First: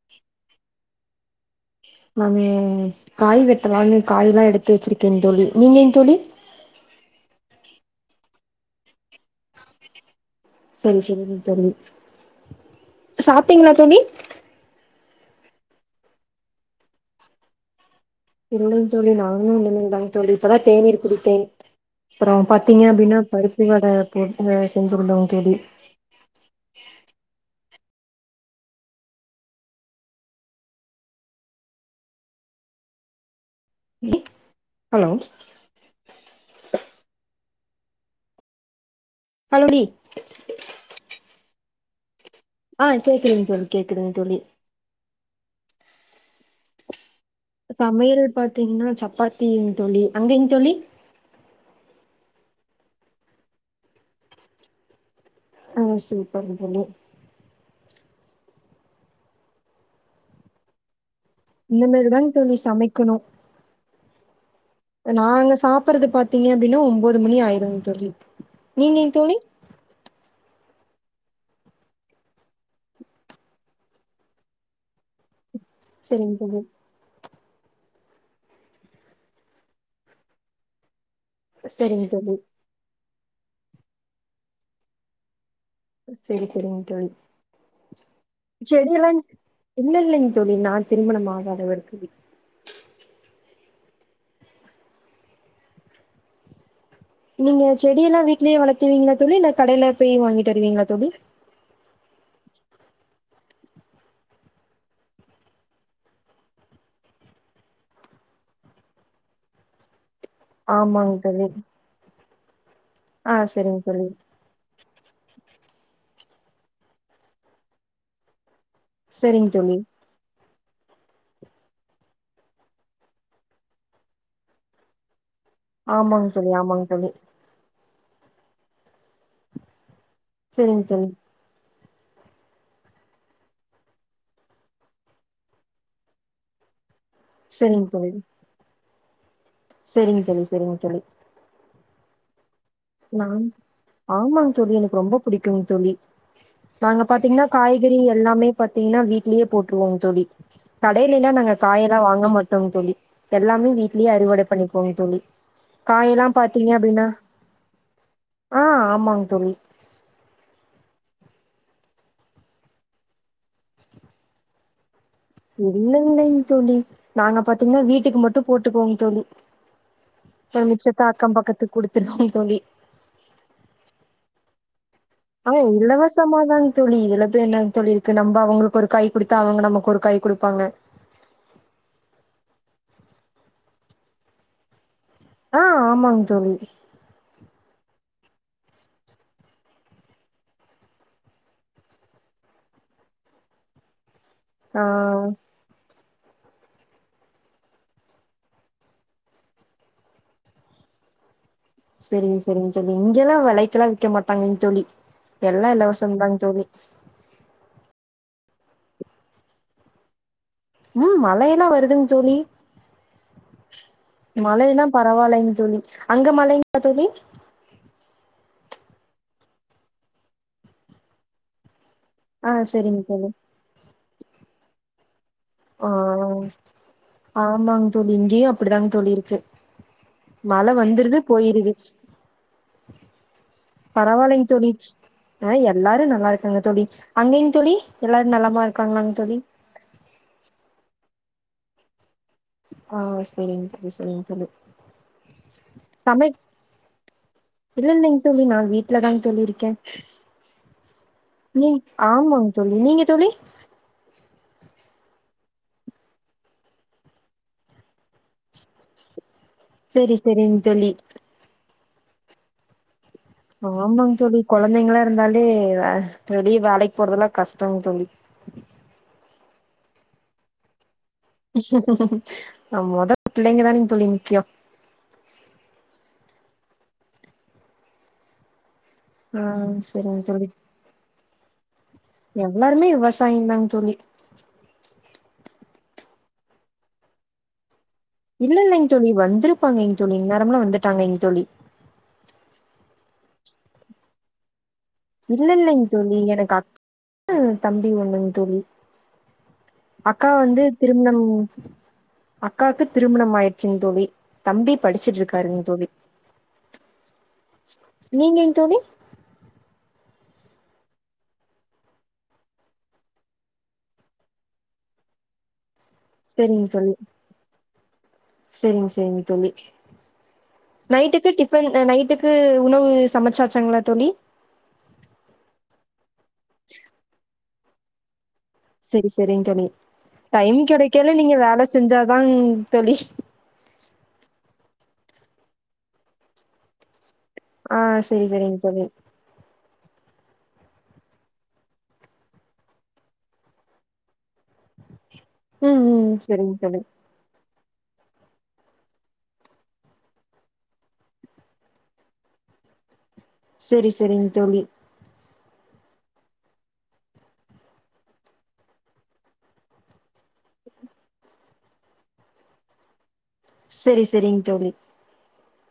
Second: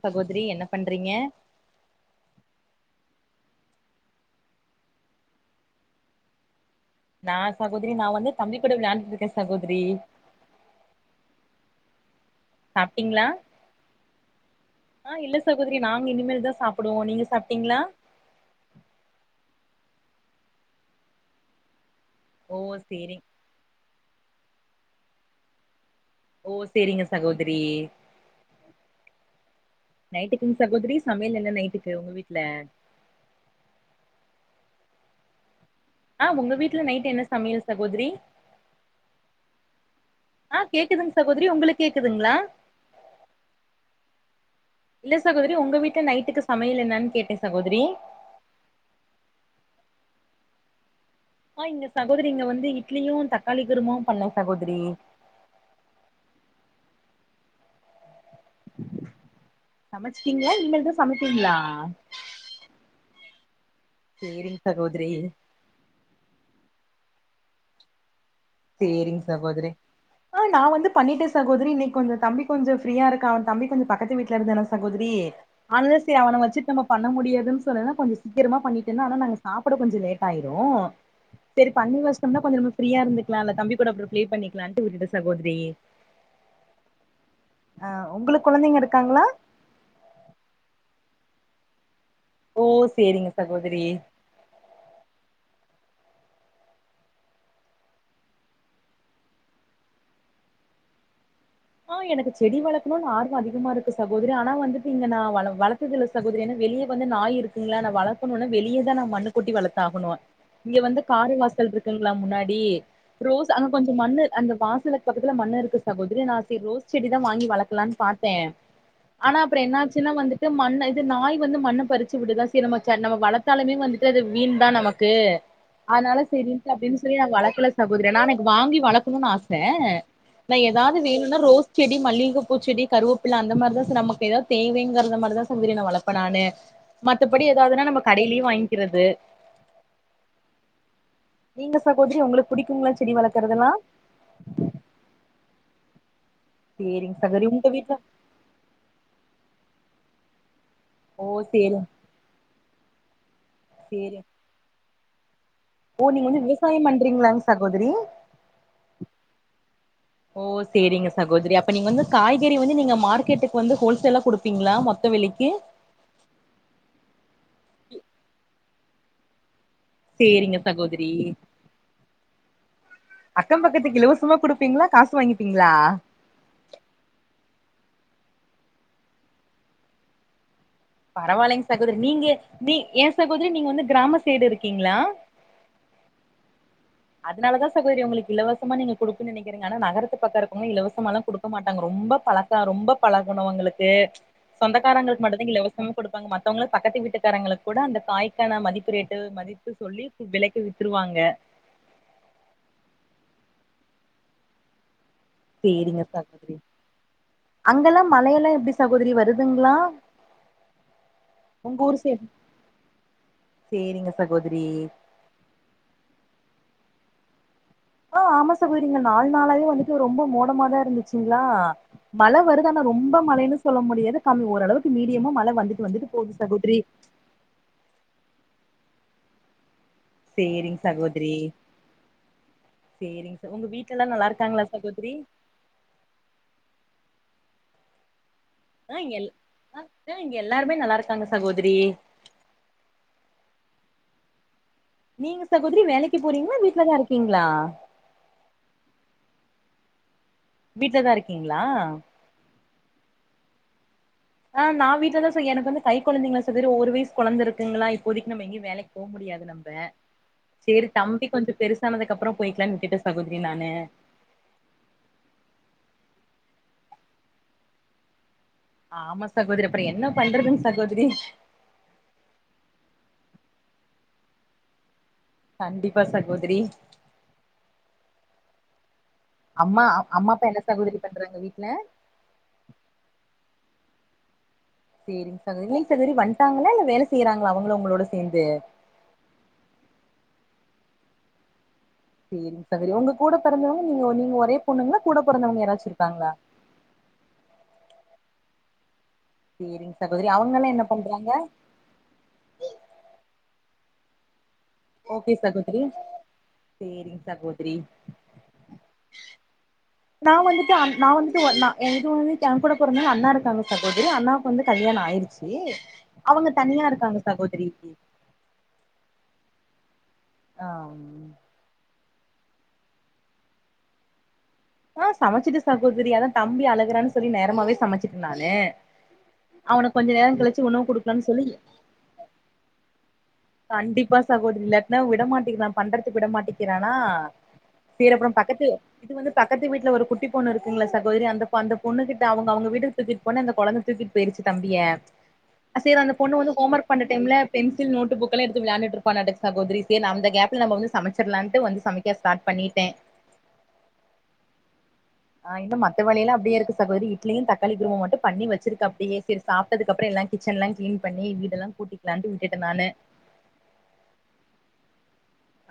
சகோதரி என்ன பண்றீங்க அ காய் வெட்டலாம்னு காய் எல்லாம் எடுத்து வெச்சிருக்கே என் தோழி நீங்க என் தோழி நான் சகோதிரி நான் வந்து தம்பி கூட வெளாண்டுட்டு இருக்க சகோதிரி சரி சரிங்க தோழி சாப்ட்டீங்களா தோழி அ இல்ல சகோதரி நாங்க இனிமேல்தா சாப்பிடுவோ நீங்க சாப்பிட்டீங்களா இல்ல தோழி நாங்களோ இனிமே தா தோழி இப்பதா தேனீர் குடித்தேன் அப்புறோ ஓ பாத்தீங்க சேரி அப்டீன்னா பருப்பு வட பருப்பு வட செஞ்சிருந்தோ தோழி ஓ செரிங்க சகோதரி நைட்டுக்குங்க சகோதரி சமையல் என்ன நைட்டுக்கு உங்க வீட்ல ஹலோ இல்ல நைட் என்ன சமையல் சகோதரி ஹலோ டி ஆ கேக்குதுங்க சகோதரி உங்குளுக் கேக்குதுங்களா ஆ கேக்குதுங்க தோழி கேக்குதுங்கு தோழி இல்ல சகோதரி உங்க வீட்டல நைட்டுக்கு சமையல் என்னன் கேட் சமையல் பாத்தீங்ன்னா சப்பாத்தியிங் தோழி அங்கைங்க் தோழி ஆ இங்க சகோதரி இங்க வந்து இட்லியு தக்காளி குருமாவு பண்ணோ சகோதரி ஆ சூப்பர்ங்க் தோழி சமச்சீட்ங்களா இனிமேல் தா சமைப்பீங்களா இன்ன மேல் தாங் தோழி சமைக்கணு சேரிங் சகோதரி நாங்க சாப்பறது பாத்தீங்க அப்படின்னா ஒம்போது மணி ஆயிருங் தோழி நீங்கங் சேரிங் தோழி சகோதரி ஆ நா வந்து பண்ணிட்ட சகோதிரி இன்னைக் கொஞ்சோ தம்பி கொஞ்சோ ஃப்ரீயா இருக்கா அவன் தம்பி கொஞ்சோ பக்கத்து வீட்ல இருந்தான்னா சகோதிரி அன்னச்சி அவன சரிங் தோழி வச்சிட் நம்ம பண்ண முடியாது ம் சொன்னான கொஞ்சோ சீக்கிரமா பண்ணிட்டனா ஆனா நாங்க சாப்ட கொஞ்சோ லேட் ஆயிரு செரி பண்ணி சரிங்க தோழி வச்டம்னா கொஞ்சோ நம்ம ஃபிரீயா இருந்துக் இவ அந்த தம்பி கூட அப்புறோ ப்ளே பண்ணிக்கலான்ட்டு விட்டுட்ட சகோதிரி செரி செரிங்க் தோழி ஆ உங்களுக்கு கொழந்தைங்க செடியெல்லா இருக்காங்களா இல்ல இல்லைங் தோழி நா திருமணம் ஆ ஆகாத வரைக்கு விட் ஓ சேரிங்க சகோதிரி நீங்க செடியெல்லா வீட்லயே வளத்துருவீங்களா தோழி இல்ல கடைல போய் வாங்கிட்டு வருவீங்களா தோழி ஆ எனக்கு செடி வளக்கணுன் ஆர்வ அதிகமா இருக்கு சகோதிரி ஆனா வந்துட்டு இங்க நா வள வளத்ததுல்ல சகோதிரி ஏன்னா வெளிய வந்து நாய் இருக்குங்களா நா வளக்கணும்னா வெளிய தா நா மண்ணு கொட்டி வளத்தாகணு இங்க வந்து ஆமாங்க காரு தோழி வாசல் இருக்குங்களா முன்னாடி டி ஆ ரோஸ் அங்க சரிங்க கொஞ்சோ தோழி மண்ணு அந்த வாசலுக்கு பக்கத்துல மண்ணு இருக்கு சகோதிரி நா செரி ரோஸ் செடி தா வாங்கி வளக்கலான் பாத்தே ஆனா சரிங்க அப்புறோ தோழி என்னாச்சுனா வந்துட் மண்ண இது நாய் வந்து மண்ண பறிச்சு விடுதா செரி நம்ம செ நம்ம வளத்தாலுமே வந்துட்டு அது வீண் தா நமக்கு அதனால ஆமாங்க தோழி செரின்ட்டு ஆமாங்க அப்டின் தோழி சொல்லி நாங்க வளக்கல சகோதிரி நா எனக்கு வாங்கி வளக்கணுன் ஆச நா சரிங்க ஏதாவது தோழி வேணு பூச்செடி மல்லிகப்பூச்செடி கருவேப்பில அந்த மாரிதா சேர் நமக்கு எதாவது தேவைங்குறத மாரிதா சகோதிரி நா வளப்ப நானு மத்தபடி எதாவதுன்னா நம்ம கடையிலே வாய்ங்கிறது செரிங் தோழி செரிங் தோழி சகோதிரி உங்களுக் நான் ஆமாங் தோழி எனக்கு ரொம்ப புடிக்குங் தோழி நாங்க சேரிங்க பாத்தீங்னா சகோதரி உங்க வீட்ல காய்கறி எல்லாமே பாத்தீங்னா வீட்லயே போட்ருவோங் தோழி ஓ கடையிலேல்லா நாங்க சேரிங் காயெல்லா வாங்க மாட்டோங் தோழி எல்லாமே வீட்லியே சேரி அறுவட பண்ணிக் போயே தோழி ஓ காயெல்லா நீங்க வந்து பாத்தீங்க விவசாயம் அப்டின்னா பண்றீங்ளாங் சகோத் ஆ ஆமாங் தோழி ஓ சேரிங்க சகோதரி அப்ப நீங்க வந்து காய்கறி வந்து நீங்க மார்க்கெட்டுக்கு வந்து ஹோல்சேலா குடுப்பீங்ளா மொத் இல்லைங் இல்லைங் தோழி நாங்க பாத்தீங்னா வீட்டுக்கு மட்டு போட்டுக்குவோங் தோழி சேரிங்க அப்றோ மிச்சத்த சகோதரி அக்கம் பக்கத்துக்கு குடுத்துருவோங் தோழி அக்கம் பக்கத்துக் இலவசமா குடுப் பீங்ளா காஸ் நாங்க இலவசமாதாங் தோழி இதுல போய் என்னங் தோழி இர் க்கு நம்ப அவுங்களுக்கு ஒரு காய் குடுத்தா அவங்க நமக்கு ஒரு காய் குடுப்பாங்க பரவால்லைங் சகோதரி நீங்க நீ எ சகோதரி நீங்க வந்து கிராம சைடு இருக்கீங்ளா ஆ ஆமாங் தோழி அதனாலதா சகோதரி உங்களுக்கு இலவசமா நீங்க கொடுக்கன்னு நெனைக்கிறீங்க ஆனா நகரத்து பக்கம் இருக்கவங்க இலவசமாலெ குடுக்க மாட்டாங்க ரொம்ப பழக்க ரொம்ப பழகணுவங்களுக்கு ஆ சொந்தக்காரங்களுக்கு மட்டுந்தா இங்க இலவசம் கொடுப்பாங்க மத்தவங்களா பக்கத்து வீட்டுக்காரங்களுக் கூட அந்த காய்கான மதிப்பு ரேட்டு மதிப்பு சொல்லி வெலைக்கு வித்துருவாங்க செரிங் செரிங்க தோழி இங்கெல்லா வெலைக்கெல்லா விக்க மாட்டாங்க தோழி எல்லா சேரிங்க இலவசம்தாங்க சகோதரி தோழி அங்கெல்லா மழையெல்லா எப்டி சகோதரி வருதுங்களா ம் மழையெல்லா உங்க ஊர் வருதுங்க சைடு தோழி சேரிங்க சகோதரி மழையெல்லா பரவாயில்லைங்க தோழி அங்க மழைங் க தோழி ஆ ஆமா சகோதரி இங்க நாளு நாளாவே வந்துட்டு ரொம்ப மோடமாதா இருந்துச்சுங்களா மழை ஆ வருது ஆனா செரிங்க ரொம்ப தோழி மழைன்னு சொல்ல முடியாது கம்மி ஓரளவுக் மீடியமா ம அ ஆமாங் தோழி இங்கேயு அப் அப்பிடிதாங் தோழி இருக்கு மழை சேரிங் வந்துருது சகோதரி போயிருது சேரிங் ச உங்க வீட்ல எல்லா நல்லா பரவாயில்லைங் இருக்காங்களா தோழி சகோதரி அ எல்லாரு நல்லாருக்காங்க தோழி அங்கேயும் தோழி எல்லா ஆ நலமாருக்காங்களா இங்க எல் தோழி ஆ ஆ இங்க எல்லாருமே நல்லாருக்காங்க சகோதரி ஆ செரிங் தோழி செரிங் தோழி நீங்க சகோதரி வேலைக்கு சமை போறீங்ளா வீட்லதா இருக்கீங்ளா கே வீட்டு்லதா இருக்கீங்ளா தோழி நீங்க தோழி ஆஹ் நா வீட்டுலதா சார் எனக்கு வந்து கை கொழந்தைங்களா சாகோதரி வெவ் ஒரு வயசு கொழந் இருக்குங்களா இப்போதிக்கு நம்ம எங்கேயு வேலைக்கு போக முடியாது நம்ம சரி சரிங்க செரி தோழி தம்பி கொஞ்ச பெருசு பெருசானதுக்கு அப்புறோ போயிக்கலாம்னு விட்டட்டே ஆமாங்க தோழி கொழந்தைங்களா இருந்தாலே வேல் வெளிய வேலைக்கு போடுறதெல்லா கஷ்டங் தோழி ஆமா சகோதரி அப்றோ என்ன பண்றதுங்க சகோதரி நம் மொதல்ல புள்ளைங்கதான தோழி முக்கியோ கண்டிப்பா சகோதரி ஆஹ் அம்மா சேரிங்க அம்மா தோழி அப்பா என்ன சகோதரி பண்றாங்க வீட்ல எல்லாருமே விவசாயம் தாங் தோழி சேரிங் சகோதரி வீட்ல தெரி வன்டாங்களா இல்ல வேல செய்யறாங்களா அவுங்களு உங்களோட சேந்து இல்ல இல்லலைங்க தோழி வந்திருப்பாங்க இங்க தோழி ந அவூங்களும் வந்துட்டாங்க இங்க தோழி சேரி சாகோதரி உங்க கூட பெறந்தவங்க நீங்க நீங்க ஒரே பொண்ணுங்களா கூட இல்ல பிறந்தவங்க இல்லைங்க யாராச்சு தோழி இருக்காங்களா எனக்கு அக்கா தம்பி ஒண்ணுங்க தோழி சேரிங்க அக்கா சகோதரி வந்து அவங்கல்லா என்ன திருமணம் பண்றாங்க அக்காக்கு திருமணம் ஆயிட் செரிங் தோழி தம்பி படிச்சுட்டு ஓகே இருக்காருங்க சகோதரி தோழி சேரிங்க சகோதரி நீங்கங் தோழி நான் வந்துட்டு அன் நா வந்துட்டு [unintelligible] என் கூட பிறந்தவங் அண்ணா இருக்காங்க சகோதரி அண்ணாவுக்கு வந்து கல்யாணம் ஆயிடுச்சி சேரிங்க தோழி சேரிங்க சேரிங்க தோழி ஆ நைட்டுக்கு டிஃபன் அ நைட்டுக்கு க்கு உணவு சமைச்சாச்சங்களா தோழி ஆஹ் சமைச்சிட்டே சகோதரி அதான் தம்பி அழகுறான்னு சொல்லி நேரமாவே சமைச்சிட்டே நானு சேரி சேரிங்க தோழி அவனுக்கு கொஞ்ச நேரோ டைம் கழிச்சு உணவு கெடைக்கையில குடுக்கலான்னு நீங்க சொல்லி வேல செஞ்சாதான தோழி கண்டிப்பா சகோதரி இல்லாடினா விடமாட்டிக்கிறா பண்றதுகு விடமாட்டிக்கிறானா ஆ சேர் சரி அப்புறோ சரிங்க பக்கத்து தோழி. இது வந்து பக் பக்கத்து வீட்டுல ஒரு குட்டி பொண்ணு இருக்குங்கள சகோதரி அந்த அந்த பொண்ணு கிட்ட அவுங்க அவுங்க வீட்டுக்கு தூக்கிட்டு போன்னே அந்த கொழந்த தூக்கி போயிருச்சி தம்பிய ம் சேரி ம் அந்த பொண்ணு சரிங்க வந்து ஹோம் தோழி. ஒர்க் பண்ற டைம்ல பென்சில் நோட்டு புக் புக்லா எடுத்து விளாண்டுட்டு இருப்பானாட்டுங்குது சகோதரி சேர் அந்த கேப்ல நம்ம வந்து சமைச்சிடலாம்னுட்டு வந்து சமைக்க ஸ்டார்ட் பண்ணிட்டே செரி செரிங்க தோழி ஆஹ் இன்னு மத்த வேலயிலல்ல அப்டியே இருக்கு சகோதரி இட்லயும் தக்காளி குருமா மட்டும் பண்ணி வச்சிருக்க அப்டியே செரி சாப்ட்டதுக்கு அப்புற எல்லா கிச்சன் எல்லா கிளீன் பண்ணி வீடெல்லாம் கூட்டிகலான்ட்டு விட்டுட்ட நானு செரி செரிங்க தோழி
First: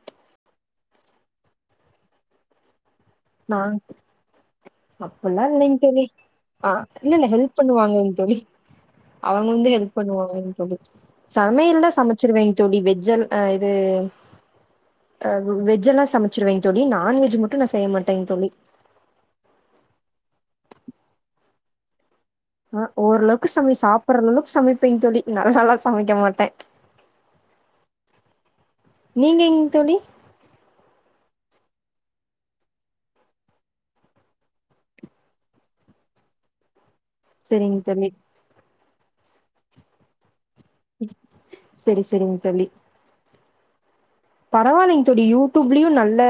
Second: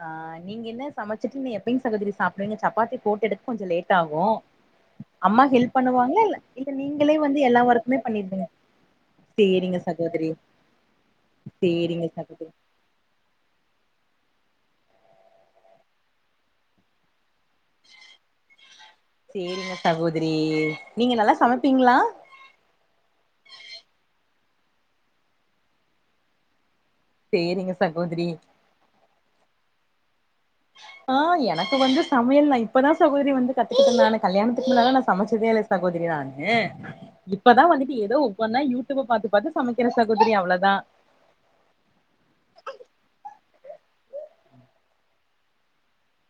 ஆஹ் நீங்க என்ன சமைச்சிட்டு எப்பயுங் சகோதிரி சாப்டுவிங் சப்பாத்தி போட்டு எடுக்க நா கொஞ்சோ லேட் ஆகு அம்மா அப்பல்லா ஹெல்ப் இல்லைங்க தோழி பண்ணுவாங்களா இல்ல ஆஹ் இல்ல நீங்களே இல்ல வந்து ஹெல்ப் எல்லா ஒர்க்குமே பண்ணுவாங்கங்க தோழி பண்ணிருவீங்க அவ்ங்க வந்து சேரிங்க ஹெல்ப் சகோதரி பண்ணுவாங்குதோழி சமையல்லா சேரிங்க சகோதரி சமைச்சிருவேங்க தோழி வெஜ்ல் அன் ஆஹ் இது வெஜ்ல்லா சமைச்சிருவேங்க தோழி நான்வெஜ் மட் டு நா செய்யமட் செரிங்க சகோ திரி நீங்க நல்லா சமைப்பீங்களா ஆஹ் ஓரளவுக்கு சமை சாப்டுற அளவுக்கு சமைப்பேங்க தோழி நல்லல்லா சமைக்க மாட்டே செரிங்க சகோதிரி நீங்கங் தோழி ஆஹ் எனக்கு வந்து சமையல் நா இப்பதா சகோதரி வந்து கத்துக்கிட்டுடே நானு கல்யாணத்துக்கு முன்னாடி நா சமைச்சதே இல்ல சகோதரி நானு இப்பதா செரிங்க வந்துட்டு தோழி ஏதோ ஒவ்வொன்னா யூ டுப்ப பாத்து பாத்து சமைக்க சகோதிரி அவ்ளோ செரி செரிங்க தோழி பரவால்லைங்க தோழி யூடியூப்லயு நல்ல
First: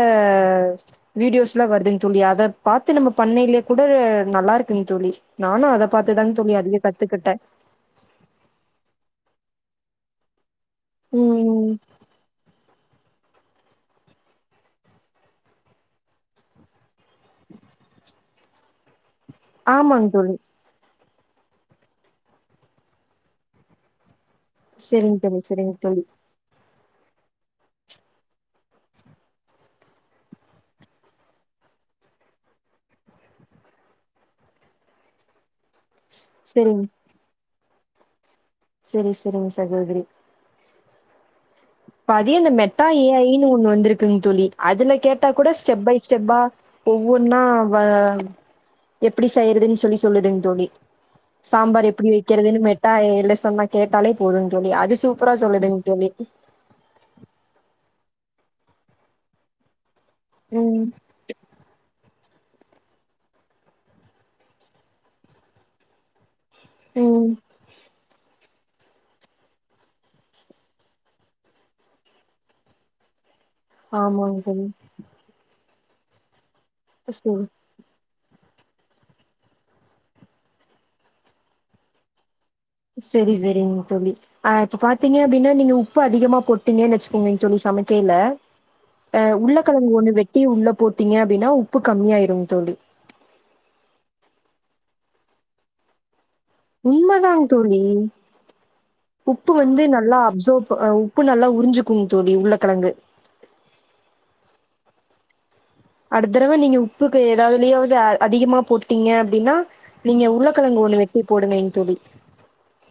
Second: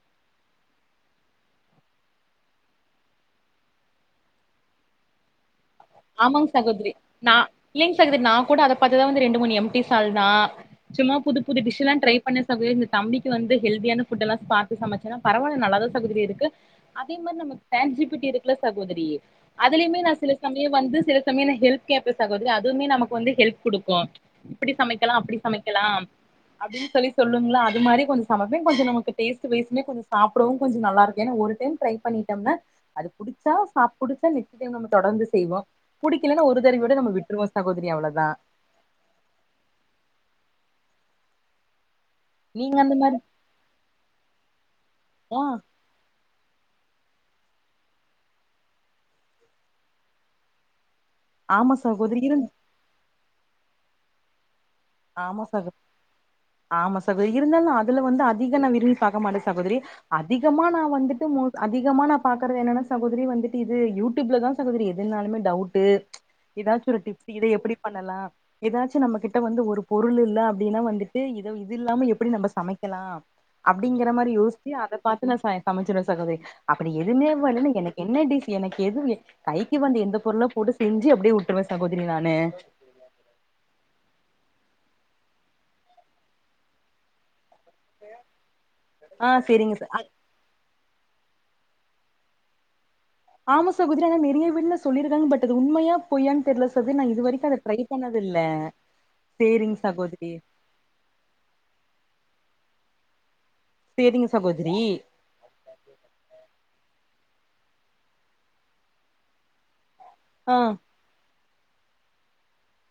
வீடியோஸ் எல்லா வருதுன்னு தோழி அத பாத்து நம்ம பண்ணலே கூட நல்லா இருக்குங்க தோழி நானு அத பாத்துதாங்க ஆமாங்க தோழி அதிக சகோதரி நா கத்துக்கிட்டே இல்லங்க சகோதரி நா கூட அத பாத்துதா வந்த ரெண் ண்டு முணு எம் டி சால்னா சும்மா புது புது ம் டிஷ் எல்லா ட்ரை பண்ண சகோதரி இந் தம்பிக்கு வந்து ஹெல்தியான ஃபுட்லா பாத்து சமைச்சேன்னா பரவால்ல நல்லாதா சகோதரி இருக்கு அதே மாரி நமக்கு சாட் ஜு பி டி இருக்குல சகோதரி அதுலியுமே ஆமாங்க நா தோழி சில சம் வந்து சில சமயம் நா ஹெல்ப் கேப்பே சகோதரி அதுவுமே நமக்கு வந்து ஹெல்ப் குடுக்கு இப்டி சமைக்கலா செரிங்க தோழி அப்டி செரிங்க சமைக்கலாம் தோழி அப்டின்னு சொல்லி சொல்லுங்கள அது மாரி கொஞ்சோ கொஞ்சோ நமக்கு டேஸ்டு பேஸ்ஸுமே கொஞ்ச சாப்டவு கொஞ்சோ நல்லா இருக்கு ஏன்னா ஒரு டைம் ட்ரை பண்ணிட்டோம்னா அது புடிச்ச சாப் புடிச்ச நிச்சயம தொடர்ந்து செய்வோ புடிக்கலலைன்னா ஒரு செரிங் தரவையோட நம் விட்ருவோ சகோதரி அவ்ளோதா செரி செரிங்க சகோதரி பதியு இந்த நீங்க மெட்டா அந்த ஏ மாரி ஐ ன்னு ஒண்ணு வந்திருக்குங் தோழி அதுல கேட்டா ஆ கூட ஸ்டெப் பை ஸ்டெப்பா ஒவ்வொன்னா வ எப்டி செய்யறதுன்னு சொல்லி சொல்லுதுங் தோழி ஆமா சாம்பார் எப்டி சகோதரி இருந் வைக்கிறதுன்னு மெட்டா எ ஐ ல சொன்ன கேட்டாலே போதுங்க தோழி அது சூப்பரா ஆமா சகோ சொல்லுதுங் தோழி ஆமா சகோதரி இருந்தாலு அது இதுல வந்து அதிக நா விரும்பி பாக்க மாட்ட சகோதிரி அதிகமா நா ம் வந்துட்டு மோ அதிகமா நா பாக்கறது என்னனா சகோதரி வந்துட்டு இது யூடியூப்லதா சகோதரி எதுனாலுமே டவுட்டு எதாச்சி ஒரு ம் டிப்ஸ் இதை எப்படி பண்ணலா எதாச்சு நம்ம கிட்ட வந்து ஒரு பொருளில்ல அப்டினா வந்துட்டு இத இது இல்லாம எப்படி நம்ம சமைக்கலா அப்டிங்கிற மாரி ஆமாங் தோழி யோசிச்சி அத பாத்து நா ச சமைச்சிருவ சகோதரி அப்பிடி எதுமே செரி வரலனா எனக்கு என்ன டிஷ் எனக்கு எது கைக்கு வந்து எந்த பொருளோ போட்டு செஞ்சு அப்டியே உட்ருவ சகோதரி நானு செரி செரிங் தோழி ஆ இப்ப பாத் திங்க அப்டின்னா நீங்க உப்பு அதிகமா போட்டிங்கன்னு வெச்சுக்கங்க தோழி சமைக்கைல ஆ உருள செரிங்க கெழங்கு ச ஒண்ணு வெட்டி உள்ள போட் டிங்க அப்டினா உப்பு கமியாயிருங் தோழி ஆமா சகோதரி ஆனா நிறைய வீட்ல சொல்லிருக்காங்க பட் அது உண்மையா பொய்யான்னு தெர்ல சகோதரி நா இது உண்மைதாங் வரைக்கு அத ட்ரை தோழி பண்ணது இல்ல உப்பு சேரிங்க வந்து நல்லா சகோதரி அப்சர்வ் ப அ உப்பு நல்லா உறிஞ்சுக்குங் தோழி உள்ள கழங்கு செரிங்க சகோதரி எதா அதுலையாவ்து அதிகமா போட்டீங்க அப்டின்னா நீங்க ஆ உருளக்கழங்கு ஒண்ணு வெட்டி போடுங்க எங் தோழி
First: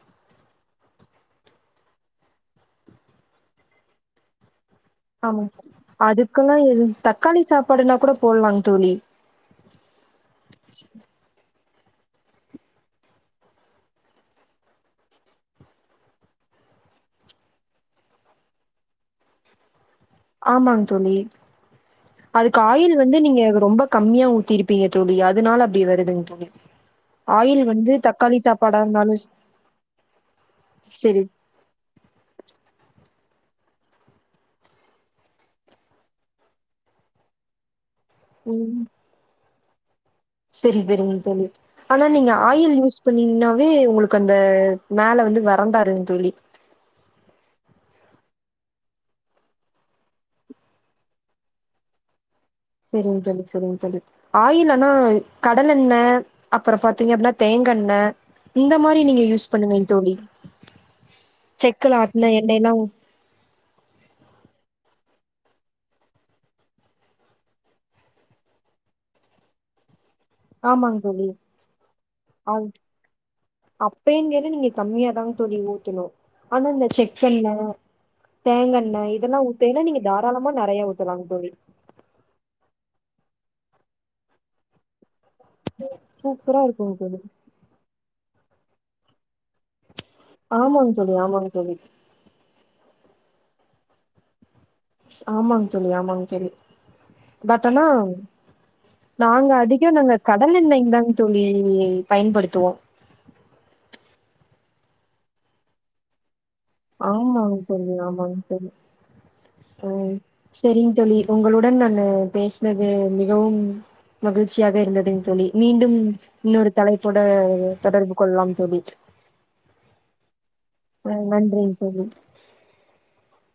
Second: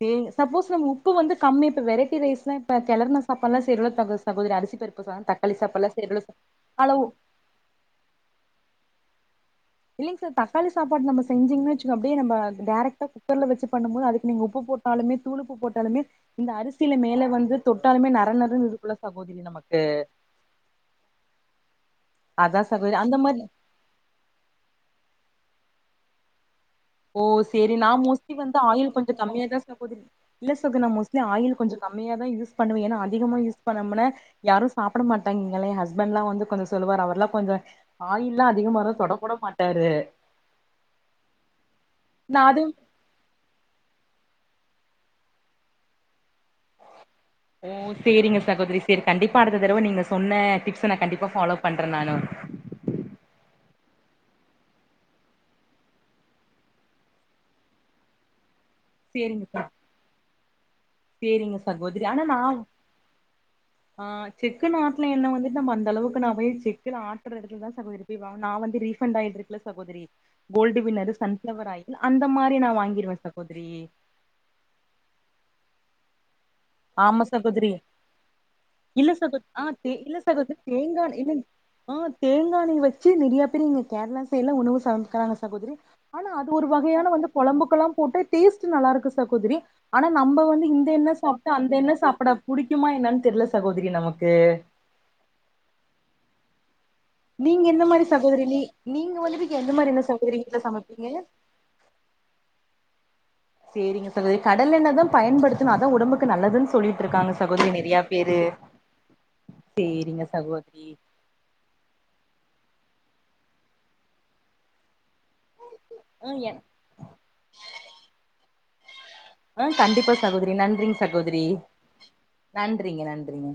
சேரிங் சப்போஸ் நம்ம உப்பு வந்து கம்மி இப்ப வெரைட்டி ரைஸ்லா இப்ப கெளர்ன சாப்பாட்லா செய்றோல்ல தகோ சகோதரி அரிசி பருப்பு சாதம் ஆமாங் தக்காளி தோழி சாப்பாடுலா செய்றோல அதுக்குனா இ அளவு தக்காளி சாப்பாடுன்னா கூட போட்லாங் தோழி இல்லிங் ச தக்காளி சாப்பாடு நம்ம செஞ்சீங்னு வச்சுக்கொ அப்டியே நம்ம டேரெக்ட்டா குக்கர்ல வச்சு பண்ணம் போது அதுக்கு நீங்க உப்பு போட்டாலுமே தூளுப்பு போட்டாலுமே இந்த அரிசியில மேல வந்து தொட்டாலுமே நர நரன்னு இருக்குல்ல சகோதரி நமக்கு ஆமாங் தோழி அதுக்கு அதா ஆயில் சகோதரி வந்து அந்த மாரி நீங்க ரொம்ப கம்மியா ஊத்திருப்பீங்க தோழி அதுனால அப்டி வருதுங் தோழி ஓ ஆயில் சேரி நா வந்து மோஸ்ட்லி தக்காளி வந்து சாப்பாடா ஆயில் கொஞ்சொ இருந்தாலு கம்மியாதா சகோதரி இல்ல சகோ நா மோஸ்லி சரி. ஆயில் கொஞ்சொ கம்மியாதா யூஸ் பண்ணுவ ஏன்னா அ திகமா யூஸ் பண்ணோமுனா யாரு சாப்ட மாட்டாங்களே ஹஸ்பண்ட்லா வந்து கொஞ்சொ சொல்லுவார் அவர்லா கொஞ்சொ ஆயில்லா அதிகமானா தொடக்கூட மாட் டாரு செரி பெரி தோழி ஆனா நீங்க நா அது ஆயில் யூஸ் பண்ணிங்னாவே உங்ளுக்கந் த மேல வந்து வறண்டாருன் துளி ஓ சேரிங்க சகோதுரி சேரி கண்டிப்பா அடுத்த தரவ நீங்க சொன்ன டிப்ஸ்ஸ நா கண்டிப்பா ஃபாலோ பண்ற நானுர் செரிங் தோழி செரிங் தோழி ஆயில்லனா கடலெண்ண அப்புற பாத்தீங்க அப்பின்னா தேங்கண்ண இந்த மாரி நீங்க சேரிங்க யூஸ் ச பண்ணுங்கைங் தோழி சேரிங்க செக்குல ஆட்டுன எண்னெல்லா ஆஹ் செக்குன்னு ஆட்ன எண்ண வந்துட்டு நம்ம அந்தளவுக்கு நா போய் செக்குல ஆட்ற எடத்துலதா சகோதரி போய் வா நா வந்து ரீஃபண்ட் ஆயில் இருக்குல்ல சகோதரி கோல்டு ஆமாங் வின்னரு தோழி சன்ஃப்ளவர் ஆயில் அந்த ஔ மாரி நா வாங்கிருவே சகோதரி அப்பேங்கிது நீங்க கம்மியாதாங் தோழி ஊ த்துணு ஆமா சகோதரி தேங்கெண்ண இல்ல இதெல்லா சகோத் ஆஹ் ஊத்தயில தே நீங்க இல்ல தாராளமா சகோத் நெறைய தேங்காண் ஊத்தலாங்க இல்லிங் தோழி ஆஹ் தேங்காண்ணை வச் சு நெறைய பேருங்க கேரளா சைட்லா உணவு ச இருக்கறாங்க சகோதரி ஆனா அது சூப்பரா ஒரு இருக்குங்க வகையான தோழி வந்து குழம்புக்கெல்லா போட்டு டேஸ்ட் நல்லாருக்கு சாகோத்ரி ஆனா நம்ம வந்து இந்த ஆமாங்க எண்ண தோழி ஆமாங்க சாப் அந்த தோழி எண்ண சாப்ட புடிக்கு மா என்னன் தெர்ல சகோதரி நமக்கு ஆமாங் தோழி ஆமாங் தோழி நீங்க பட் ஆனா எந்த மாரி சகோதரி நீ நீங்க நாங்க வந்துட்டு எந்த மாரி அதிக என்ன நாங்க சகோதரி வீட்ல கடலெண்ணெய் தாங் சமைப்பீங்க தோழி பயன்படுத்துவோ சேரிங்க தோழி கடலெண்ணதா பயன்படுத்தணு அதா ஒடம்புக்கு நல்லதுன் ஆமாங் தோழி ஆமாங் தோழி ம் சேரிங்க சகோதரி சரிங் தோழி உங்களுடன் நானு பேசினத் து மிகவும் மகிழ்ச்சியாக இருந்தது தோழி மீண்டும் ஆ எ இன்னொரு தலைப்போட தொடர்பு கொள்ளலாம் தோழி ஆஹ் கண்டிப்பா சகோதரி நன்றிங் சகோதரி நன்றிங் தோழி நன்றிங்க நன்றிங்க